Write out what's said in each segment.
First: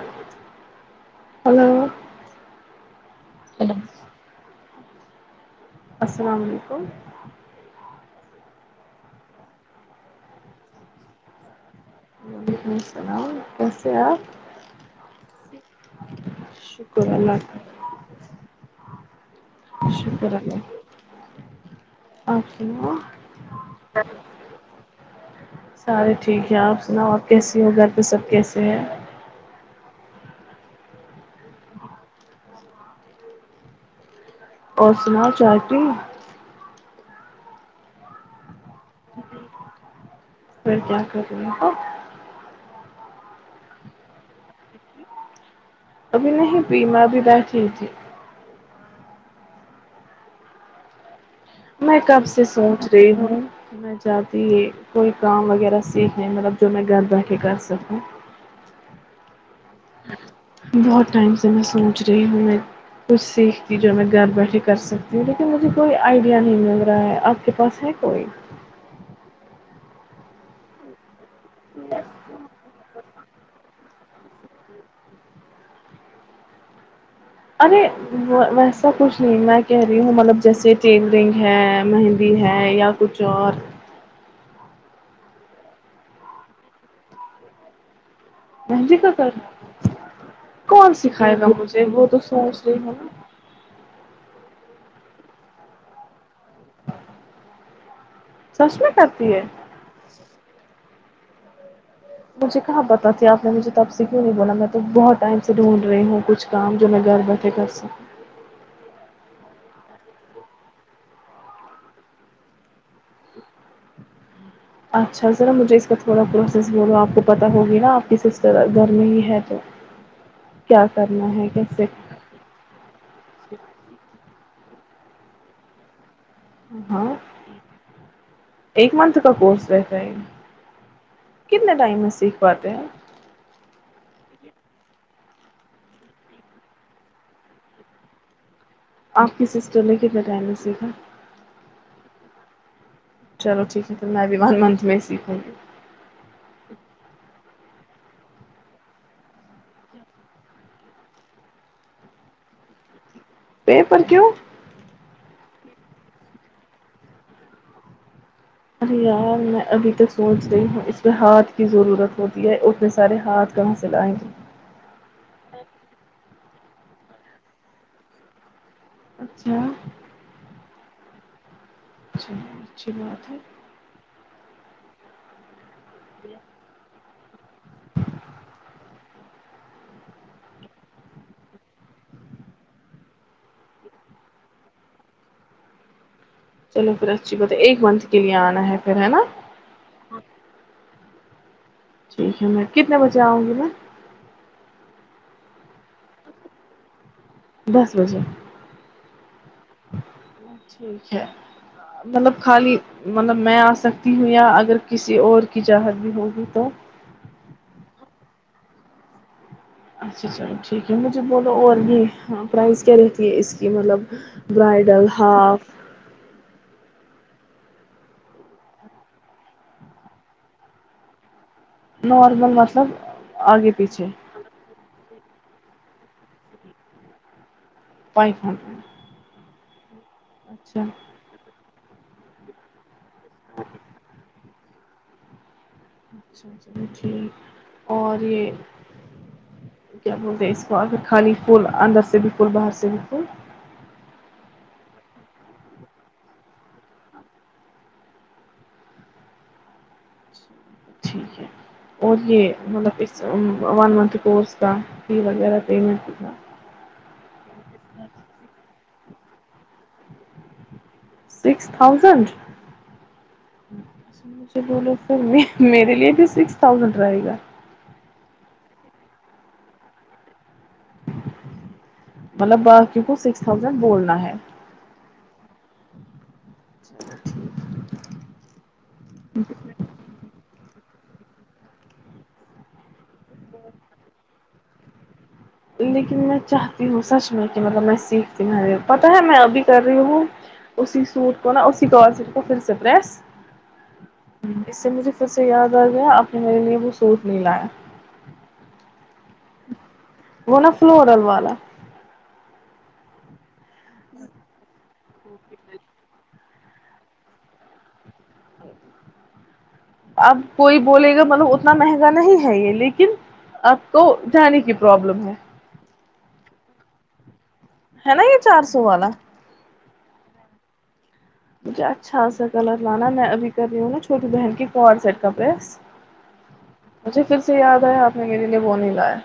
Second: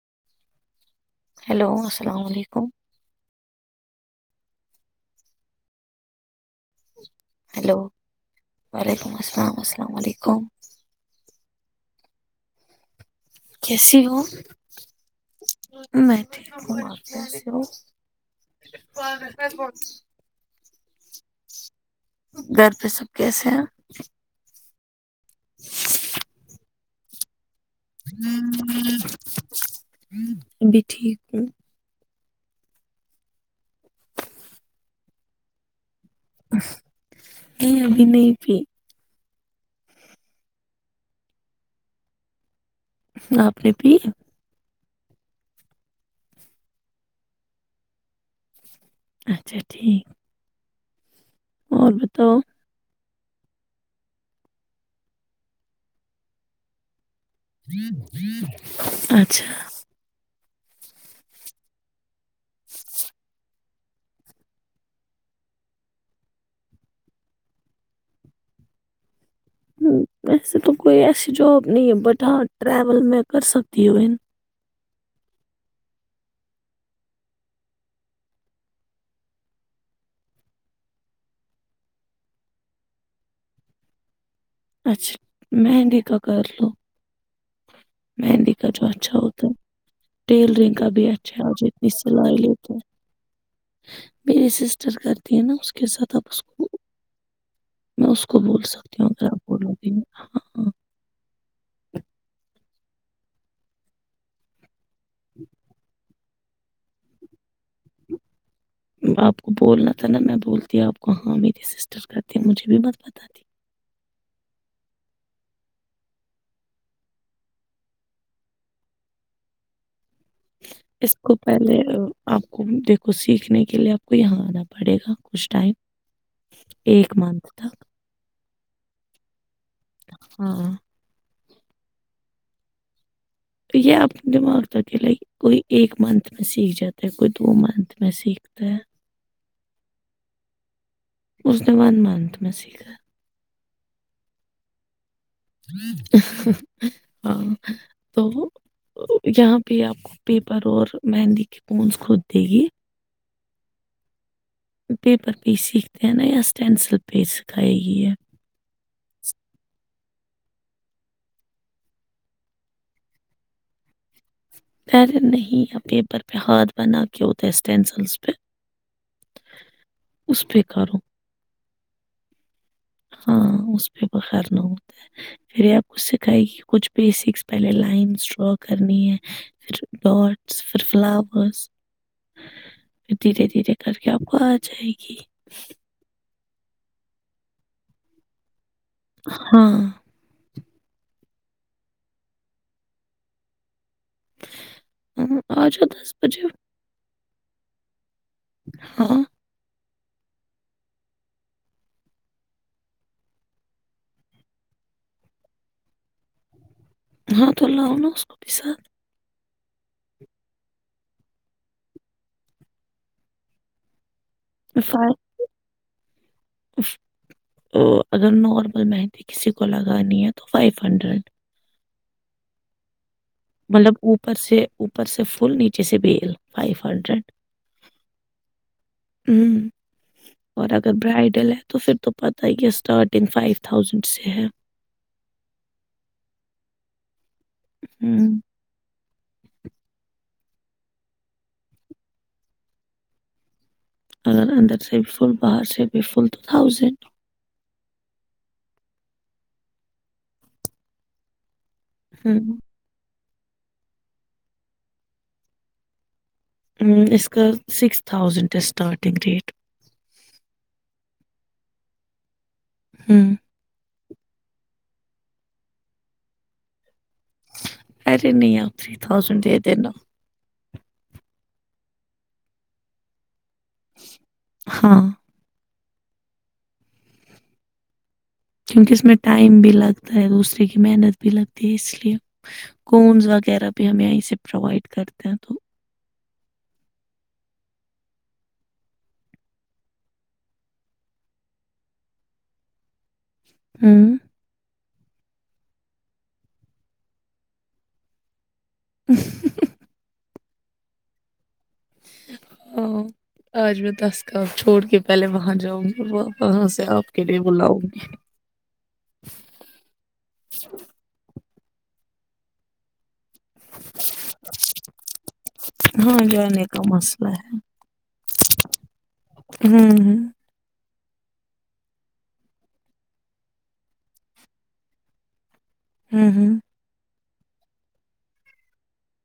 [inaudible] Hello السلام علیکم چل السلام علیکم ہلو [unintelligible] ہ ہ کیسیے ہو میں ٹھیک ہوں شکر کیس اللہ ہو کا اور شکر اللہ آپ گھر پہ سناؤ سب کیسے ہیں سارے ٹھیک ہے آپ سناؤ آپ کیس جی گھر پے سب کیسے ہیں بھی ٹھیک [unintelligible] اور سناؤ چائے پی نہیں ابھی نہیں پی پھر کیا کر رہی ہو آپ نے پی ابھی نہیں پی مے ابھی بیٹھی تھی اچھا ٹھیک اور میں کب بتاؤ سے سوچ ہوں میں چاہتی ہ کوئی کام وغیرہ سیکھنے مطلب جو میں گھربیٹھ اچھا بہت ٹائم سے میں سوچ ہی میں کچھ سیکھ جو میں گھر بیٹھے کر سکتی ہوں لیکن مجھے کوئی آئیڈیا نہیں مل رہا ہے آپ کے پاس ہے کوئی ہ اسسے تو کوئی آے [unintelligible] جوب نہیں بٹ ہاں ٹریول میں کر سکتی ہو ا ارے ویسا کچھ نہیں میں کہہ رہی ہوں مطلب جیسے ٹیلرنگ ہے مہندی ہے یا کچھ اور اچھا مہندی کا کر لو مہندی کا جو اچھا ہوتا ہے ٹیلرنگ کا کون بھی اچھا سکھائے گا ہے آج مجھے اتنی وہ تو سلائی سوچ لیتے رہی ہوں نا ہیں میری سیسٹ جس کرتی ہیں نا اس کے ساتھ آپ اس کو [unintelligible] میں اس کو بول سچ میں سکتی ہوں کرتی ہے کرو ب [unintelligible] مجھے کہاں پتہ تھا اپ نے مجھے تب سے کیوں نہیں بولا مے بہت ٹائم سے ڈھونڈ رہی ہوں کچھ کام جو میں گھر بیٹھے کر سکوں آپ کو بولنا تھا ن میں بولتی آپ کو ہاں میرے سسٹر کرتے ہیں مجھے بھی مت پتا اچھا ذرا مجھے اس کا تھوڑا پروسیس بولو آپ کو پت ہوگی نا آپ کی سسٹر گھر میں ہی ہے تو کیا اس کرنا کو ہے پہلے کیسے آپ کو دیکھو سیکھنے کے لیے آپ کو یہاں آنا پڑے گا کچھ ٹائم ہاں ایک منتھ تک ایک منتھ کا کوورس ہاں کتنا ٹائم ا [unintelligible] پات ہیں [unintelligible] تو یہ اپنے دماغ تک ہے کوئی ایک منتھ میں سیکھ جاتا ہے کوئی دو منتھ میں سیکھتا ہے آپ کی سسٹر نے کتنے ٹائنا مے سیکھا اس نے ون منتھ میں سیکھا چلو ٹھیک ہے تو میں بھی ون منت میں ہی سیکھوں گی ہاں تو یہاں پہ آپ کو پیپر اور مہندی کے پونس خود دے گی پیپر کیوں پیپر پہ ہی سیکھتے ہیں نا یا اسٹینسل پہ ہی سکھائے گی ہے ارے یار میں ابھی تو سوچ رہی ہوں اس پہ ہاتھ کی ضرورت ہوتی ہے ا میں سارے ہاتھ کا مسئلہ آئ گ پ نہیں آ پیپر پ کھ بناا کےوت ای اسس ٹینسلز پ اچھا کارو [unintelligible] ہے ہاں اس پ بخار نہ ہوتا ہے پھر آ سکھائے گی کچھ بیسکس پہلے لائنس ڈرا کرنی ہے پھر ڈاٹس پھر فلاورسھر دھیرے دھیرے کر کے آپ کو آ جائے گی چلو پھر اچھی بات ہے ایک منتھ کے لیے آنا ہے نا ہاں ٹھیک ہے میں کتنے بجے آؤں گی میں ہ آجا دس بجے دس بجے ہاں ٹھیک ہے مطلب خالی مطلب میں آ سکتی ہوں یا اگر کسی اور کی چاہت بھی ہوگی تو ہاں تو ال لؤ ن اس کو بھی ساتھ اچھا اچھا ٹھیک ہے مجھے بولو اور بھی پرائز کیا رہتی ہے اس کی مطلب وائڈل فائیو ہاف اگر نارمل مہندی کسی کو لگانی ہے تو فائیو ہنڈریڈ نارمل مطلب آگے مطلب پیچھے اوپر سے پر سے فل نیچے سے بیل فائیو ہنڈریڈ پائیخنڈ ہوں اور اگر برائڈل ہے تو پھر تو پت ہی کیا اسٹارٹ ٹ فائیو تھاؤزینڈ سے ہے [unintelligible] اور ہوں، یہ کیا بول اس کو خالی پول اندر سے بھی فول باہر سے بھی فول اگر اندر سے ب پول باہر سے بے فول تو تھاؤزین ٹھیک ہے اور ہوں، یہ مطلب ون منتھ کورس کا ف وغیرہ پیمنٹ تھا ہ اس کا six thousand starting rate six thousand ہوں مجھے بولو س میں میرے لیے بھی سکس تھازینڈ رہے گا کر رہے نہیں آ تھری تھازینڈ د دن مطلب کیونکہ سکس تھازن بولنا ہے ہاں، چلو ٹھیک ہے کیونکہ اس میں ٹائم بھی لگتا ہے دوسری کی محنت بھی لگتی ہے اس لیے کومز وغیرہ بھی ہم یہ سے پروائڈ کرتے ہیں تو لیکن میں چاہتی ہوں سچ میں کہ مطلب میں سیکھتی ہ پتاہ ہے میں ابھی کر رہی ہوں اسی سوٹ کو نہ اسی کو پھر سے پریس ہوں۔ اس سے مجھے [unintelligible] پھر سے یاد آ گیا اپپ نے میرے لیے وہ سوٹ نہیں لائے وہ نا فلورل والا ہاں آج میں دس کام چھوڑ کے پہلے وہاں جاؤں گی وہاں سے آپ کے لیے بلاؤں گی اب کوئی بولے گا مطلب اتنا مہنگا نہیں ہے یہ لیکن آپ کو جانے کی پروابلم ہے ہاں جانے کا مسئلہ ہے ہے نا یہ چار سو والا ہوں ہ مجھے اچھا سا کلر لانا میں ابھی کر رہی ہوں نا چھوٹی بہن کی ک سیٹ کا پس ہوں ہوں مجھے پھر سے یاد آیا آپ نے میرے لیے بون ہی لایا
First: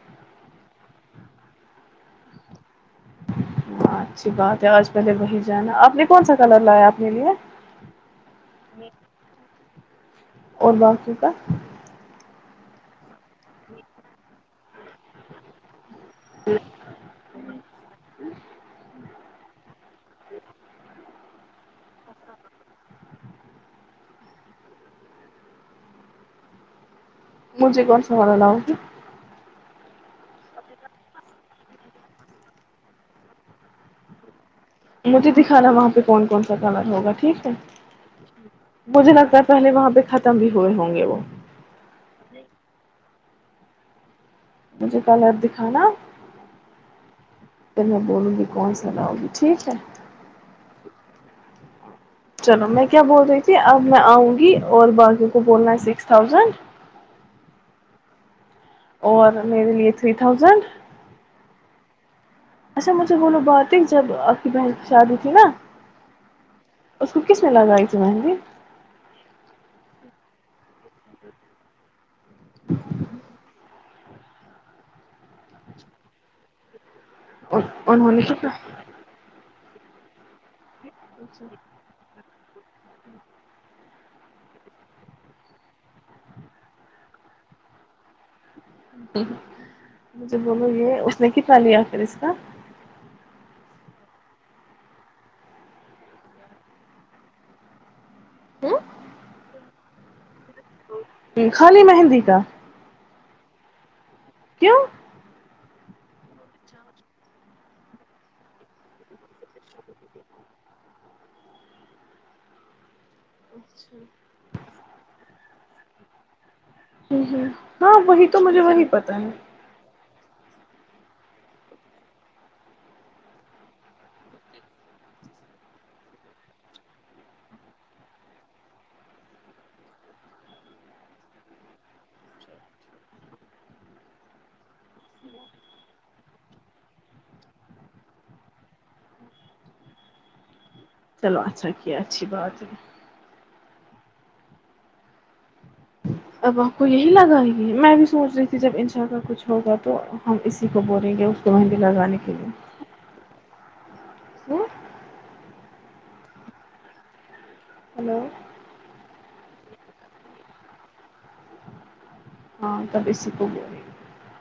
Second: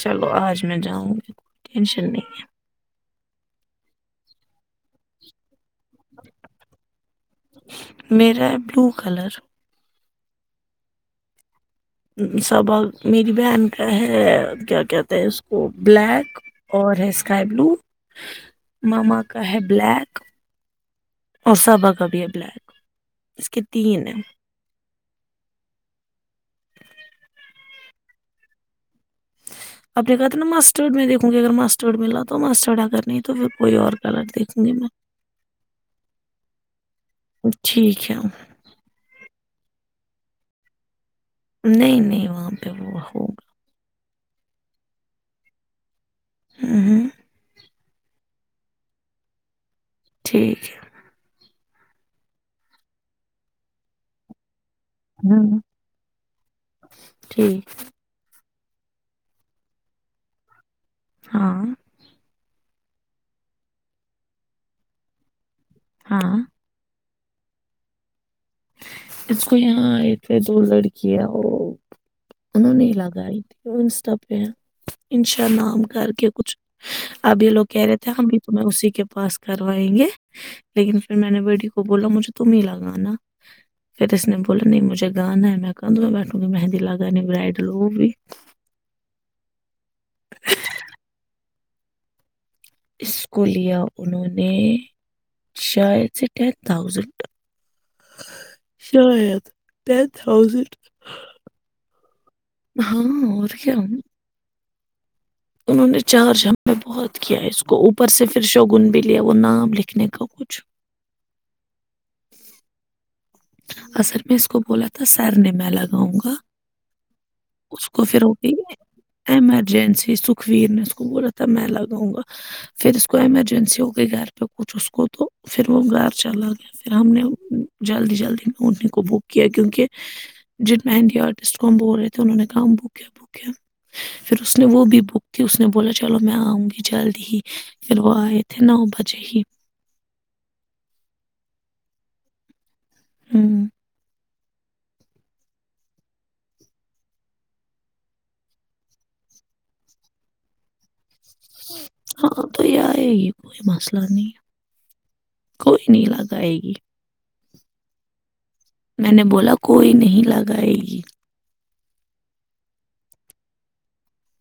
چلو آج میں جاؤں گی ٹینشن نہیں ہے ہاں اچھی بات ہے آج پہلے وہی جانا آپ نے کون سا کلر لایا اپنے لیے ہے۔ میرا ہے بلو کلر اور بق ٹھیک ہے سبق میری بہن کا ہے کیا کہتے ہیں اس کو بلیک اور ہے اسکائی بلو ماما کا ہے بلیک اور صابا کا بھی ہے بلیک اس کے تین ہیں مجھے کون سنبالا لاؤی آپ نے کہا تھا نا ماسٹرڈ میں دیکھوں گی اگر ماسٹرڈ میں لا تو ماسٹرڈ اگر نہیں تو پھر کوئی اور کلر دیکھ مجھے دکھانا وہاں پہ کون کون سا کلر ہوگا ٹھیک ہے ٹھیک ہے مجھے لگتا تھا پہلے وہاں پہ ختم بھی ہوئے ہوں گے وہ نہیں نہیں وہاں پہ وہ ہو مجھے پہلے دکھانا ہ ہاں پ میں بولوں گی کون سا لؤ گی ٹھیک ہے ٹھیک ہے چلو میں کیا بول رہی تھی اب میں آؤں گی اور باقی کو ہوں بولنا ہے سکس تھاؤزینڈ ٹھیک اور میرے لیے تھری تھاؤزینڈ ہاں اچھا مجھے بولو بات ہی جب آپ کی بہن کی شادی تھی نا ہاں اس کو کس نے لگاائی تھی مہندی اس کو یہاں ایک تھ دو لڑکیا وہ انہوں نے ہی لگائی تھی انسٹا پہ انشا نام کر کے کچھ اب یہ لوگ ان- کہہ رہے تھے انہوں نے ہم بھی کتنا تمیں اسی کے پاس کروائیں گے لیکن پھر میں نے بیٹی کو بولا مجھے تو تم ہی لگانا پھر اس نے بولا نہیں مجھے گانا میں کان دوں میں بیٹھوں گی مہندی لاگا نہیں برائڈل وہ بھی [unintelligible] ہمیں ہے اس میں چ لیا پھر اس کا شاید ہوں، [inaudible] [unintelligible] خالی مہندی کا [inaudible] کیوں انہوں نے چارج ہمیں بہت کیا اس کو اوپر سے پھر شگن بھی لیا وہ نام لکھنے کا کچھ اصر میں اس کو بولا تھا تو سر نے میں لگاؤں گا ہ ہ ہاں وہی تو مجھے وہی پتا ہے ایمرجنسی سکھویر نے اس کو بولا تھا میں لگاؤں گا پھر اس کو ایمرجنسی ہو گئی گھر پہ کچھ اس کو تو پھر وہ گھر چلا گیا پھر ہم نے جلدی جلدی انیں کو بک کیا کیونک کہ جن مندی آرٹسٹ کو ہم بول رہے تھے انہوں نے کہا بک بک پھر اس نے وہ بھی بک تھی اس نے بولا چلو میں آؤں گی جلدی ہی پھر وہ آئے تھے نو بجے ہی چلو اچھا کیا اچھی بات ہے ہوں اب آپ کو یہی لگائے گی میں بھی سوچ رہی تھی جب ان شاء ال کا کچھ ہوگا تو ہم اسی کو بولیں گے کو مہندی لگانے کے ہاں لیے تو یہ ہے ہی [unintelligible] [inaudible] کوئی نہیں لاگ آائے گی [inaudible] میں نے بولا کوئی نہیں لگائے گی ہاں اب اسی کو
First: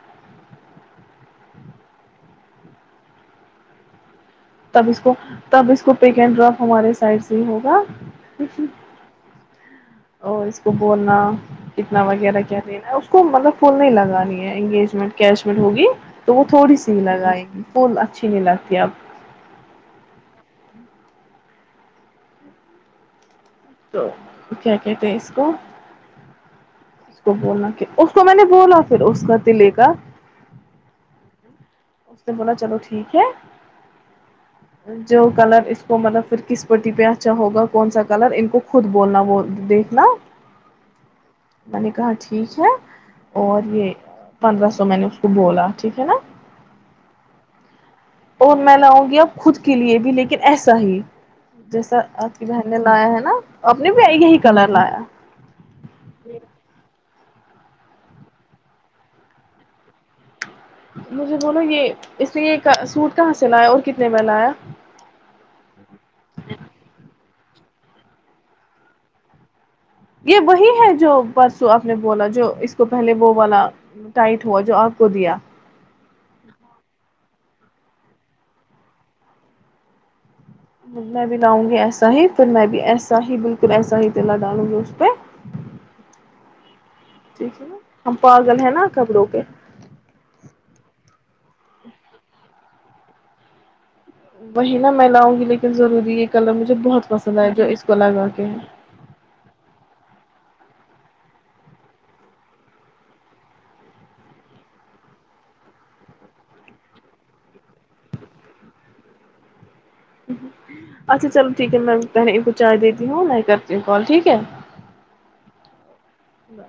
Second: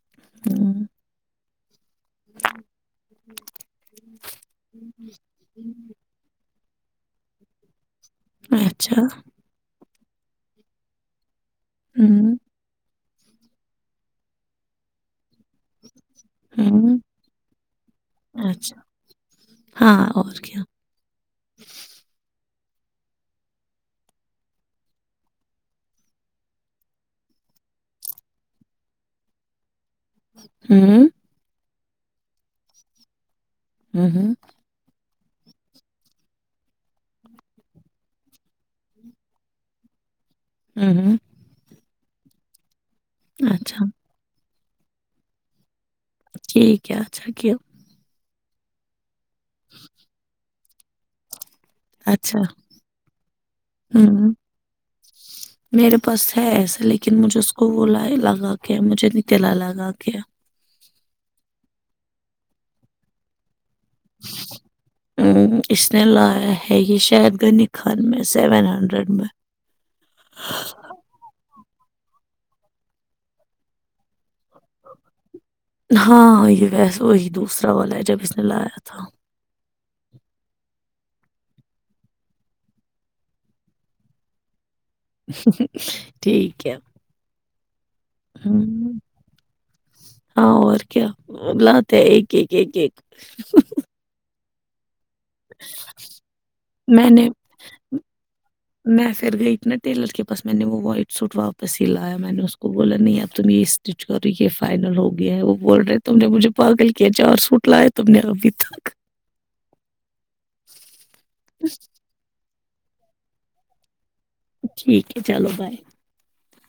[inaudible] [unintelligible] تب اس کو تب اس کو پیک اینڈ ڈراپ ہمارے سائڈ سے ہی ہوگا [inaudible] اور اس کو بولنا کتنا ہوں وغیرہ کیا نہیں نا کو مطلب فون نہیں لگانی ہے انگیجمنٹ کیشمٹ ہوگی تو وہ تھوڑی سی ہوں ہی لگائیں گی تو اچھی نہیں لگتی اب آ کیا تو کیا کہتے ہیں اس کو اس کو بولنا کہ اس کو میں نے بولا پھر اس کا دلے کا ہوں اس نے بولا چلو ٹھیک ہے [inaudible] جو کلر اس کو مطلب پ کس پٹی پہ اچھا ہوگا کون سا کلر ان کو خود بولنا وہ دیکھنا ہوں ہ [inaudible] میں نے کہااں ٹھیک ہے [unintelligible] اور اچھا بھی [unintelligible] پندرہ سو میں نے اس کو بولا ٹھیک ہے [unintelligible] ٹھیک ہے اچھا کہ [unintelligible] اور میں لاؤں گییا [unintelligible] خود کے لیے بھی لیکن [unintelligible] ایسا ہی [unintelligible] جیسا آپ اچھا کی بہن نے لایا ہے نا اپ نے بھی ہوں یہی کلر لایا میرے پاس ہے ایسا، [unintelligible] لیکن مجھے اس کو وہ ل لگا کے مجھے ن تلا لگا کے [unintelligible] مجھے بولو یہ اس لیے یہ سوٹ کہاںصین ہے اور [unintelligible] لایا ہ اس نے لایا ہے یہ شاید [unintelligible] کن خن میں سیون ہنڈریڈ میں [unintelligible] یہ وہی ہے جو بس [unintelligible] آپ نے بولا جو اس کو پہلے وہ والا ٹائٹ ہوا جو آپ کو دیا [unintelligible] ہاں یہ ویس وہی دوسرا والا ہے جب اس نے لایا تھا [unintelligible] میں بھی لاؤں گی ایسا ہی پھر میں بھی ایسا ہی بالکل ایسا ہی تلا ڈالوں گی [unintelligible] ٹھیک [unintelligible] ا کیا [inaudible] ٹھیک ہے ن ہم پاگل ہیں نا کبروں پہ [unintelligible] لات ہے ایک ایک ایک ایک [unintelligible] وہی نا [inaudible] میں لاؤں گی لیکن ضروری یہ کلر مجھے بہت میں نے پسند آ ہے جو اس کو لگا کے [unintelligible] میں پھر گئی تھی نا ٹیلر کے پاس میں نے وہ وائٹ سوٹ واپس ہی لایا میں نے اس کو بولا نہیں اب تم یہ اسٹچ کرو یہ فائنل ہو گیا ہے وہ بول رہے تم نے مجھے پاگل کیا چار سوٹ لائے تم نے ابھی تھک اچھا چلو ٹھیک ہے مم چائے دیتی ہوں میں کرتی ہوں کال ٹھیک ہے ٹھیک ہے چلو بائے بائے۔